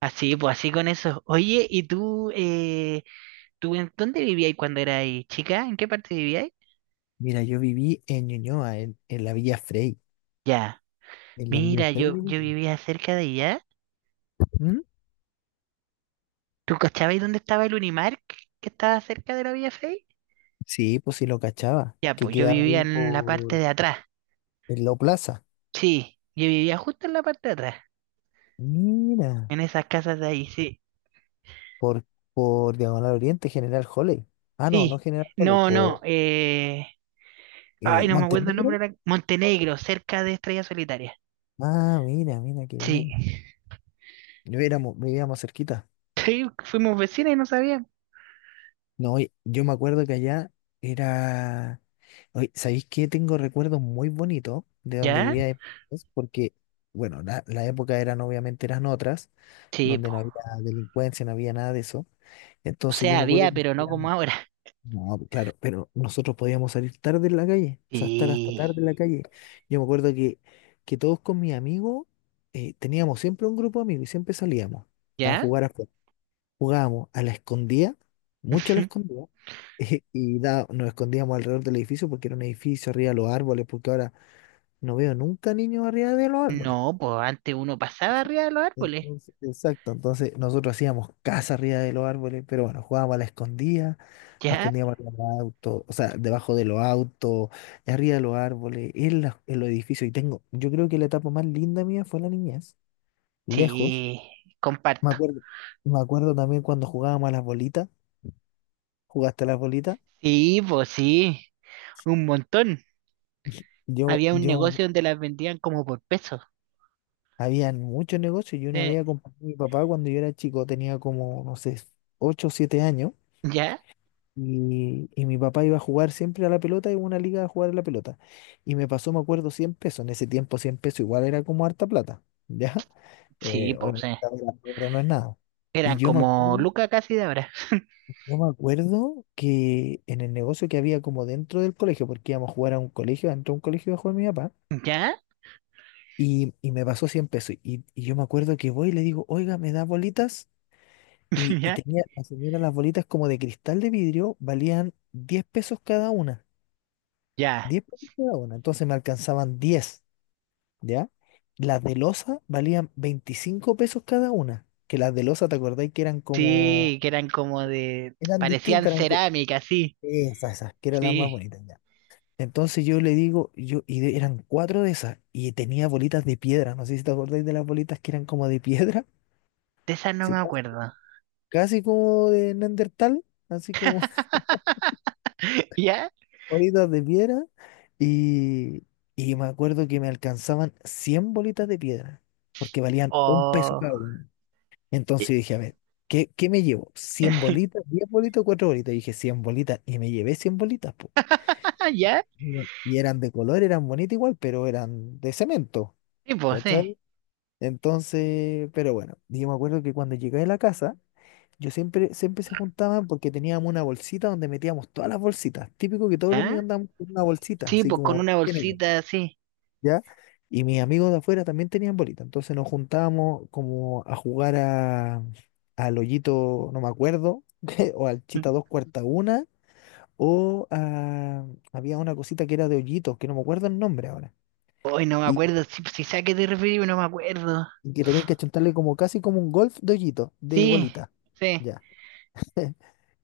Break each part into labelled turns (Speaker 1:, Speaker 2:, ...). Speaker 1: Así, pues así con eso. Oye, ¿y tú, tú en dónde vivías cuando eras chica? ¿En qué parte vivías?
Speaker 2: Mira, yo viví en Ñuñoa, en la Villa Frey.
Speaker 1: Ya,
Speaker 2: En la Villa
Speaker 1: mira,
Speaker 2: Frey,
Speaker 1: yo,
Speaker 2: viví
Speaker 1: yo
Speaker 2: yo.
Speaker 1: vivía cerca de allá.
Speaker 2: ¿Mm?
Speaker 1: ¿Tú cachabas dónde estaba el Unimark que estaba cerca de la Vía Fey?
Speaker 2: Sí, pues sí lo cachaba,
Speaker 1: Ya,
Speaker 2: que
Speaker 1: pues yo
Speaker 2: quedaba
Speaker 1: vivía
Speaker 2: ahí
Speaker 1: en la parte
Speaker 2: por
Speaker 1: de atrás.
Speaker 2: en la Plaza.
Speaker 1: Sí, yo vivía justo en la parte de atrás,
Speaker 2: Mira,
Speaker 1: en esas casas de ahí, sí.
Speaker 2: por, por Diagonal Oriente, General Holley. Ah, no, no
Speaker 1: Sí,
Speaker 2: General Holley,
Speaker 1: no, no,
Speaker 2: por
Speaker 1: eh... Ay, no me acuerdo el
Speaker 2: Montenegro.
Speaker 1: nombre, Montenegro, cerca de Estrella Solitaria.
Speaker 2: Ah, mira, mira, qué
Speaker 1: Sí,
Speaker 2: bien. Vivíamos cerquita.
Speaker 1: sí, fuimos vecinos y no sabíamos.
Speaker 2: No, y yo me acuerdo que allá era. Oye, ¿sabéis qué? Tengo recuerdos muy bonitos de donde
Speaker 1: ¿Ya?
Speaker 2: vivía después, porque, bueno, la época eran obviamente eran otras,
Speaker 1: Sí.
Speaker 2: donde no había delincuencia, no había nada de eso.
Speaker 1: O
Speaker 2: Entonces yo
Speaker 1: sea,
Speaker 2: me acuerdo
Speaker 1: había,
Speaker 2: que
Speaker 1: pero no como
Speaker 2: salían.
Speaker 1: ahora.
Speaker 2: No, pues, claro, pero nosotros podíamos salir tarde en la calle, o sea, estar hasta tarde
Speaker 1: Sí.
Speaker 2: en la calle. Yo me acuerdo que todos con mis amigos teníamos siempre un grupo de amigos y siempre salíamos a
Speaker 1: ¿Ya?
Speaker 2: jugar afuera. Jugábamos a la escondida, mucho a la escondida. Nos escondíamos alrededor del edificio porque era un edificio arriba de los árboles, porque ahora no veo nunca niños arriba de los árboles.
Speaker 1: No, pues antes uno pasaba arriba de los árboles.
Speaker 2: Entonces, exacto, entonces nosotros hacíamos casa arriba de los árboles, pero bueno, jugábamos a la escondida, nos
Speaker 1: ¿Ya?
Speaker 2: escondíamos arriba de los autos, o sea, debajo de los autos, arriba de los árboles, en, la- en los edificios. Yo creo que la etapa más linda mía fue la niñez, lejos.
Speaker 1: Sí,
Speaker 2: Me
Speaker 1: comparto.
Speaker 2: acuerdo, me acuerdo también cuando jugábamos a las bolitas. ¿Jugaste a las bolitas?
Speaker 1: Sí, pues sí, un montón.
Speaker 2: Yo,
Speaker 1: Había un
Speaker 2: yo,
Speaker 1: negocio donde las vendían como por peso.
Speaker 2: Habían muchos negocios. Yo una
Speaker 1: Sí.
Speaker 2: vez acompañé a mi papá cuando yo era chico, tenía como, no sé, 8 o 7 años.
Speaker 1: ¿Ya?
Speaker 2: Y mi papá iba a jugar siempre a la pelota, iba a una liga a jugar a la pelota. Y me pasó, me acuerdo, 100 pesos. En ese tiempo, 100 pesos igual era como harta plata. ¿Ya?
Speaker 1: Sí,
Speaker 2: Hoy en
Speaker 1: pues sí.
Speaker 2: día la plata no es nada. Y
Speaker 1: Eran como lucas casi de ahora.
Speaker 2: yo me acuerdo que en el negocio que había como dentro del colegio, porque íbamos a jugar a un colegio, dentro de un colegio iba a jugar mi papá.
Speaker 1: ¿Ya?
Speaker 2: Y me pasó 100 pesos. Y yo me acuerdo que voy y le digo, oiga, ¿me da bolitas? Y
Speaker 1: ¿Ya?
Speaker 2: tenía la señora las bolitas como de cristal de vidrio, valían 10 pesos cada una.
Speaker 1: Ya.
Speaker 2: 10 pesos cada una. Entonces me alcanzaban 10. ¿Ya? Las de losa valían 25 pesos cada una. Que las de losa, ¿te acordáis que eran como?
Speaker 1: Sí, que eran como de...
Speaker 2: Eran
Speaker 1: Parecían
Speaker 2: distintas, eran como.
Speaker 1: cerámica, sí.
Speaker 2: Esas, esas, que eran las más
Speaker 1: Sí.
Speaker 2: bonitas, ya. Entonces yo le digo, eran cuatro de esas, y tenía bolitas de piedra, no sé si te acordáis de las bolitas que eran como de piedra.
Speaker 1: De esas no me
Speaker 2: Sí,
Speaker 1: acuerdo.
Speaker 2: casi como de Neandertal, así como
Speaker 1: ¿Ya?
Speaker 2: bolitas de piedra. Y, y me acuerdo que me alcanzaban 100 bolitas de piedra, porque valían 1 peso
Speaker 1: Oh.
Speaker 2: cada una. Entonces dije, a ver, ¿qué me llevo? cien bolitas? ¿10 bolitas o 4 bolitas? Y dije, 100 bolitas. Y me llevé 100 bolitas, po.
Speaker 1: Ah, ya.
Speaker 2: Bueno. Y eran de color, eran bonitas igual, pero eran de cemento,
Speaker 1: Sí, pues,
Speaker 2: ¿cachai?
Speaker 1: sí.
Speaker 2: Entonces, pero bueno, yo me acuerdo que cuando llegué a la casa, yo siempre, siempre se juntaban porque teníamos una bolsita donde metíamos todas las bolsitas. Típico que todos los niños
Speaker 1: ¿Ya?
Speaker 2: andaban con una bolsita,
Speaker 1: Sí,
Speaker 2: así
Speaker 1: pues con
Speaker 2: como
Speaker 1: una
Speaker 2: género,
Speaker 1: bolsita así.
Speaker 2: ¿ya? Y mis amigos de afuera también tenían bolita. Entonces nos juntábamos como a jugar a, al hoyito, no me acuerdo, o al chita dos cuarta una, o a- había una cosita que era de hoyitos, que no me acuerdo el nombre ahora.
Speaker 1: Hoy no me
Speaker 2: Y,
Speaker 1: acuerdo. Si, si sé a qué te referí, no me acuerdo.
Speaker 2: y que tenían que achuntarle como casi como un golf de hoyito, de
Speaker 1: Sí,
Speaker 2: bolita.
Speaker 1: sí.
Speaker 2: Ya.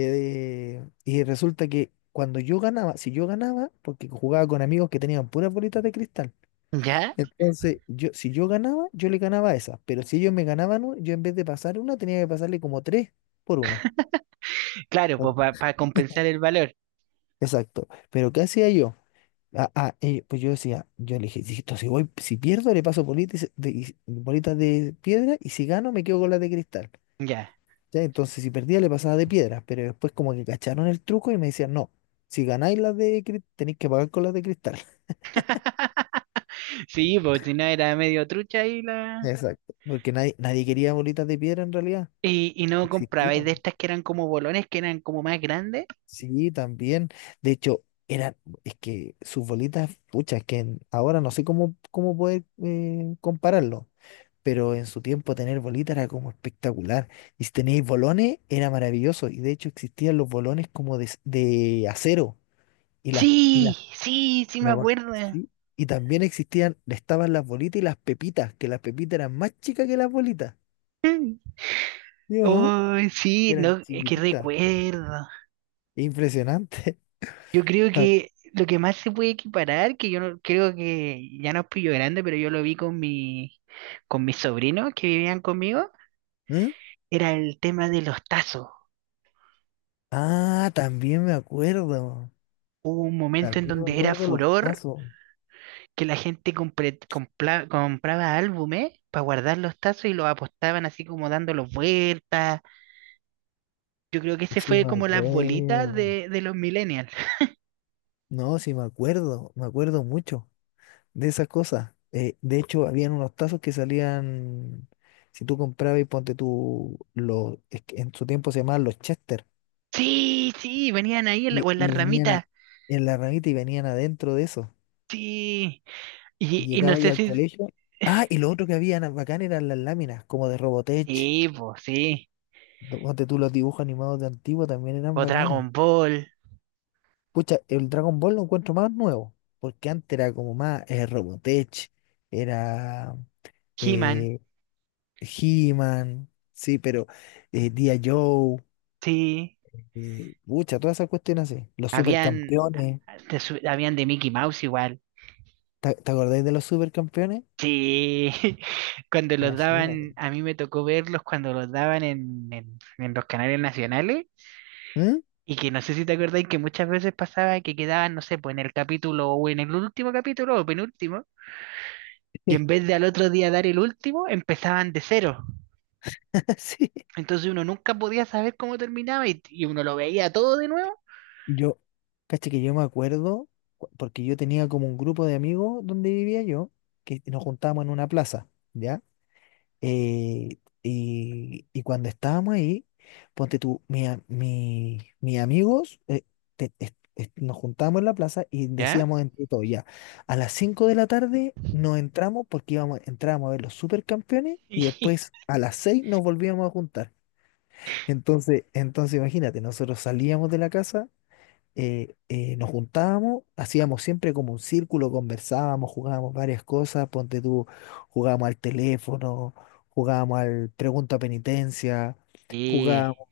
Speaker 2: Y resulta que cuando yo ganaba, si yo ganaba, porque jugaba con amigos que tenían puras bolitas de cristal,
Speaker 1: ¿Ya?
Speaker 2: entonces yo, si yo ganaba, yo le ganaba a esa, pero si ellos me ganaban, yo en vez de pasar una, tenía que pasarle como tres por una.
Speaker 1: Claro, pues
Speaker 2: En-
Speaker 1: para compensar el valor.
Speaker 2: Exacto. Pero ¿qué hacía yo? Pues yo decía, yo le dije, "Listo, si voy, si pierdo, le paso bolitas de, bolitas de piedra y si gano, me quedo con las de cristal.
Speaker 1: Ya.
Speaker 2: ¿Cachai? Entonces, si perdía, le pasaba de piedras, pero después como que cacharon el truco y me decían, no, si ganáis las de cristal, tenéis que pagar con las de cristal.
Speaker 1: Sí, pues si no era medio trucha y la.
Speaker 2: Exacto. Porque nadie, nadie quería bolitas de piedra en realidad.
Speaker 1: Y no
Speaker 2: No
Speaker 1: compraba. Y de
Speaker 2: existían.
Speaker 1: estas que eran como bolones, que eran como más grandes.
Speaker 2: Sí, también. De hecho, eran, es que sus bolitas, pucha, es que ahora no sé cómo, poder compararlo. Pero en su tiempo tener bolitas era como espectacular. Y si tenéis bolones, era maravilloso. Y de hecho existían los bolones como de acero. Y las
Speaker 1: Sí, sí, sí me
Speaker 2: Lo bu-
Speaker 1: acuerdo.
Speaker 2: sí. Y también existían, estaban las bolitas y las pepitas, que las pepitas eran más chicas que las bolitas. ¿Sí
Speaker 1: Mm.
Speaker 2: o no?
Speaker 1: Oh, sí,
Speaker 2: Eran
Speaker 1: no, es que
Speaker 2: chiquititas.
Speaker 1: recuerdo.
Speaker 2: Impresionante.
Speaker 1: Yo creo
Speaker 2: Ta-
Speaker 1: que lo que más se puede equiparar, que yo no- creo que ya no es pillo grande, pero yo lo vi con mis sobrinos que vivían conmigo,
Speaker 2: ¿Mm?
Speaker 1: era el tema de los tazos.
Speaker 2: Ah, también me acuerdo.
Speaker 1: Hubo un momento en
Speaker 2: También me
Speaker 1: donde era
Speaker 2: acuerdo los
Speaker 1: furor
Speaker 2: tazos.
Speaker 1: que la gente compraba álbumes para guardar los tazos y los apostaban así como dándolos vueltas. Yo creo que ese
Speaker 2: Sí,
Speaker 1: fue
Speaker 2: me
Speaker 1: como las bolitas
Speaker 2: acuerdo.
Speaker 1: de los millennials.
Speaker 2: No, sí, me acuerdo. Me acuerdo mucho de esas cosas. De hecho, habían unos tazos que salían. Si tú comprabas y ponte tú, es que en su tiempo se llamaban los Chester.
Speaker 1: Sí, sí, venían ahí
Speaker 2: Y,
Speaker 1: o en las
Speaker 2: y venían
Speaker 1: ramitas.
Speaker 2: en la ramita y venían adentro de eso.
Speaker 1: Sí.
Speaker 2: Y
Speaker 1: Y no
Speaker 2: llegaba ahí
Speaker 1: sé
Speaker 2: al
Speaker 1: si...
Speaker 2: colegio. Ah, y lo otro que había bacán eran las láminas, como de Robotech.
Speaker 1: Sí, pues sí.
Speaker 2: Ponte tú los dibujos animados de antiguo también eran
Speaker 1: O
Speaker 2: bacanes.
Speaker 1: Dragon Ball,
Speaker 2: Pucha, el Dragon Ball lo encuentro más nuevo, porque antes era como más Robotech, era
Speaker 1: He-Man,
Speaker 2: eh, He-Man, sí, pero G.I. Joe,
Speaker 1: sí,
Speaker 2: pucha, todas esas cuestiones así. Los
Speaker 1: habían
Speaker 2: supercampeones,
Speaker 1: habían de Mickey Mouse igual,
Speaker 2: ¿te acordáis de los supercampeones?
Speaker 1: sí, cuando los
Speaker 2: Imagínate.
Speaker 1: daban, a mí me tocó verlos cuando los daban en los canales nacionales.
Speaker 2: ¿Mm?
Speaker 1: Y que no sé si te acordáis que muchas veces pasaba que quedaban, no sé, pues en el capítulo o en el último capítulo o penúltimo, y en vez de al otro día dar el último, empezaban de cero.
Speaker 2: Sí.
Speaker 1: Entonces uno nunca podía saber cómo terminaba y uno lo veía todo de nuevo,
Speaker 2: Yo, Caché que yo me acuerdo, porque yo tenía como un grupo de amigos donde vivía yo, que nos juntábamos en una plaza, ¿ya? Y cuando estábamos ahí, ponte tú, mis amigos, nos juntábamos en la plaza y
Speaker 1: ¿ya?
Speaker 2: decíamos entre todos, ya, a las 5 de la tarde nos entramos porque entrábamos a ver los supercampeones y después a las 6 nos volvíamos a juntar. Entonces imagínate, nosotros salíamos de la casa nos juntábamos, hacíamos siempre como un círculo, conversábamos, jugábamos varias cosas, ponte tú, jugábamos al teléfono, jugábamos al pregunta penitencia,
Speaker 1: Y,
Speaker 2: jugábamos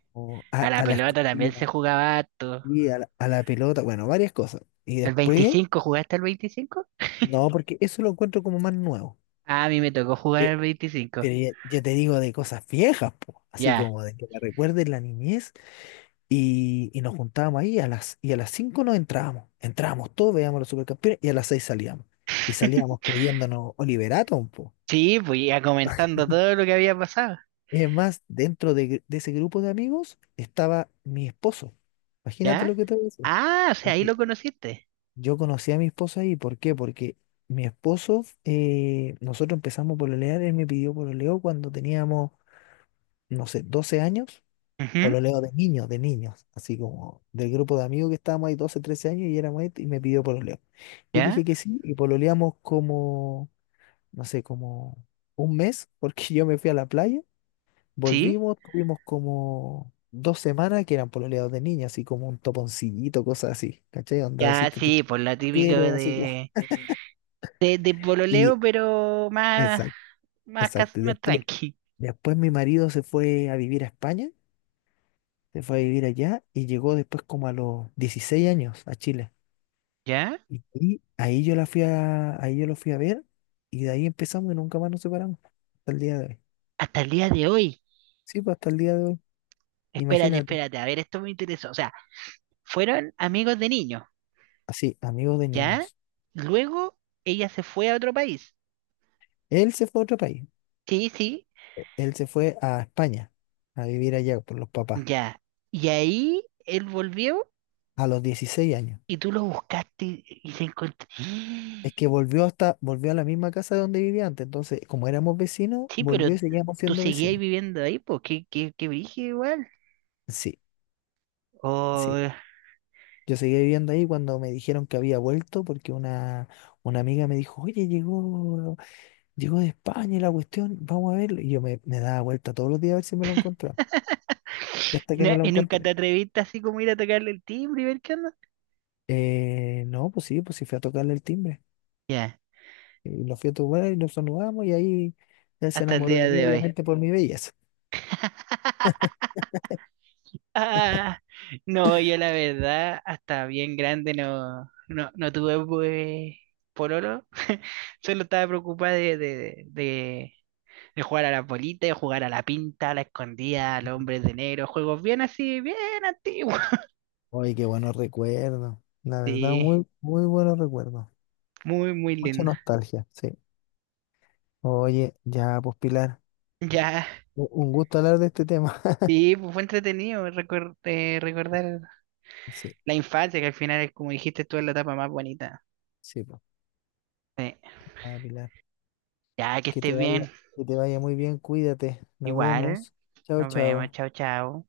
Speaker 2: a,
Speaker 1: a la
Speaker 2: a la
Speaker 1: pelota también se
Speaker 2: escondida
Speaker 1: jugaba harto.
Speaker 2: y a la pelota, bueno, varias cosas. Y
Speaker 1: ¿El
Speaker 2: después,
Speaker 1: 25? ¿Jugaste al 25?
Speaker 2: no, porque eso lo encuentro como más nuevo.
Speaker 1: Ah, a mí me tocó jugar
Speaker 2: Eh,
Speaker 1: al 25.
Speaker 2: Pero ya, ya te digo de cosas viejas, po, así
Speaker 1: Ya.
Speaker 2: como de que me recuerden la niñez. Y nos juntábamos ahí a y a las 5 nos entrábamos. Entrábamos todos, veíamos los supercampeones y a las 6 salíamos. Y salíamos creyéndonos Oliverato un poco.
Speaker 1: Sí, pues ya comentando todo lo que había pasado.
Speaker 2: Es más, dentro de ese grupo de amigos estaba mi esposo. Imagínate lo
Speaker 1: ¿Ya?
Speaker 2: que te voy a decir.
Speaker 1: Ah, o sea, ahí
Speaker 2: Porque
Speaker 1: lo conociste.
Speaker 2: yo conocí a mi esposo ahí. ¿Por qué? Porque mi esposo, nosotros empezamos por pololear, él me pidió pololeó cuando teníamos, no sé, 12 años.
Speaker 1: Ujú.
Speaker 2: Pololeo de niños, así como del grupo de amigos que estábamos ahí 12 13 años y éramos este, y me pidió pololeo. Yo le
Speaker 1: ¿Ya?
Speaker 2: dije que sí y pololeamos como, no sé, como un mes, porque yo me fui a la playa,
Speaker 1: ¿Sí?
Speaker 2: volvimos, tuvimos como 2 semanas que eran pololeos de niños, así como un toponcillito, cosas así, ¿cachai? Onda,
Speaker 1: Ya,
Speaker 2: decirte te
Speaker 1: sí, por la
Speaker 2: te
Speaker 1: típica
Speaker 2: quiero, así como.
Speaker 1: de
Speaker 2: Y
Speaker 1: pololeo, pero más,
Speaker 2: exacto, exacto. Y
Speaker 1: más
Speaker 2: Después,
Speaker 1: tranqui.
Speaker 2: después mi marido se fue a vivir a España, se fue a vivir allá y llegó después como a los 16 años a Chile.
Speaker 1: ¿Ya?
Speaker 2: Y ahí yo lo fui a ver y de ahí empezamos y nunca más nos separamos. Hasta el día de hoy.
Speaker 1: Hasta el día de hoy.
Speaker 2: Sí, pues hasta el día de hoy.
Speaker 1: Espérate,
Speaker 2: Imagínate.
Speaker 1: espérate, a ver, esto me interesó. O sea, fueron amigos de niño.
Speaker 2: Así, amigos de
Speaker 1: ¿Ya?
Speaker 2: niños.
Speaker 1: Luego ella se fue a otro país.
Speaker 2: Él se fue a otro país.
Speaker 1: Sí, sí,
Speaker 2: Él se fue a España a vivir allá por los papás
Speaker 1: ya. Y ahí él volvió
Speaker 2: a los 16 años.
Speaker 1: y tú lo buscaste y se encontró.
Speaker 2: Es que volvió a la misma casa donde vivía antes. Entonces, como éramos vecinos,
Speaker 1: Sí, pero
Speaker 2: volvió y seguíamos
Speaker 1: tú
Speaker 2: siendo
Speaker 1: seguías
Speaker 2: vecinos.
Speaker 1: viviendo ahí, pues qué, qué, qué brígido igual.
Speaker 2: Sí, sí.
Speaker 1: O
Speaker 2: Yo seguí viviendo ahí cuando me dijeron que había vuelto porque una amiga me dijo, oye, llegó de España y la cuestión, vamos a verlo. Y yo me daba vuelta todos los días a ver si me lo encontraba. Y hasta que me lo
Speaker 1: y nunca
Speaker 2: encontré.
Speaker 1: te atreviste así como ir a tocarle el timbre y ver qué onda.
Speaker 2: No, pues sí fui a tocarle el timbre.
Speaker 1: Ya,
Speaker 2: Y lo fui a tocar y nos saludamos y ahí él se
Speaker 1: hasta el
Speaker 2: enamoró de
Speaker 1: día
Speaker 2: mí,
Speaker 1: de hoy.
Speaker 2: obviamente por mi belleza.
Speaker 1: Ah, no, yo la verdad, hasta bien grande no, no, no tuve pues, pololo. Solo estaba preocupada de jugar a la bolita, de jugar a la pinta, a la escondida, al hombre de negro. Juegos bien así, bien antiguos.
Speaker 2: Oye, qué buenos recuerdos. La verdad,
Speaker 1: Sí,
Speaker 2: muy, muy buenos recuerdos.
Speaker 1: muy, muy
Speaker 2: Mucha
Speaker 1: lindo.
Speaker 2: nostalgia, sí. Oye, ya, pues Pilar,
Speaker 1: Ya,
Speaker 2: un gusto hablar de este tema.
Speaker 1: sí, pues fue entretenido recordar
Speaker 2: Sí,
Speaker 1: la infancia, que al final, es, como dijiste tú, es la etapa más bonita.
Speaker 2: sí, pues.
Speaker 1: Sí.
Speaker 2: Ah, Pilar,
Speaker 1: Ya, que
Speaker 2: que te
Speaker 1: estés
Speaker 2: vaya,
Speaker 1: bien.
Speaker 2: que te vaya muy bien, cuídate. Nos
Speaker 1: Igual,
Speaker 2: vemos. Chao,
Speaker 1: nos vemos,
Speaker 2: chao.
Speaker 1: chao, chao.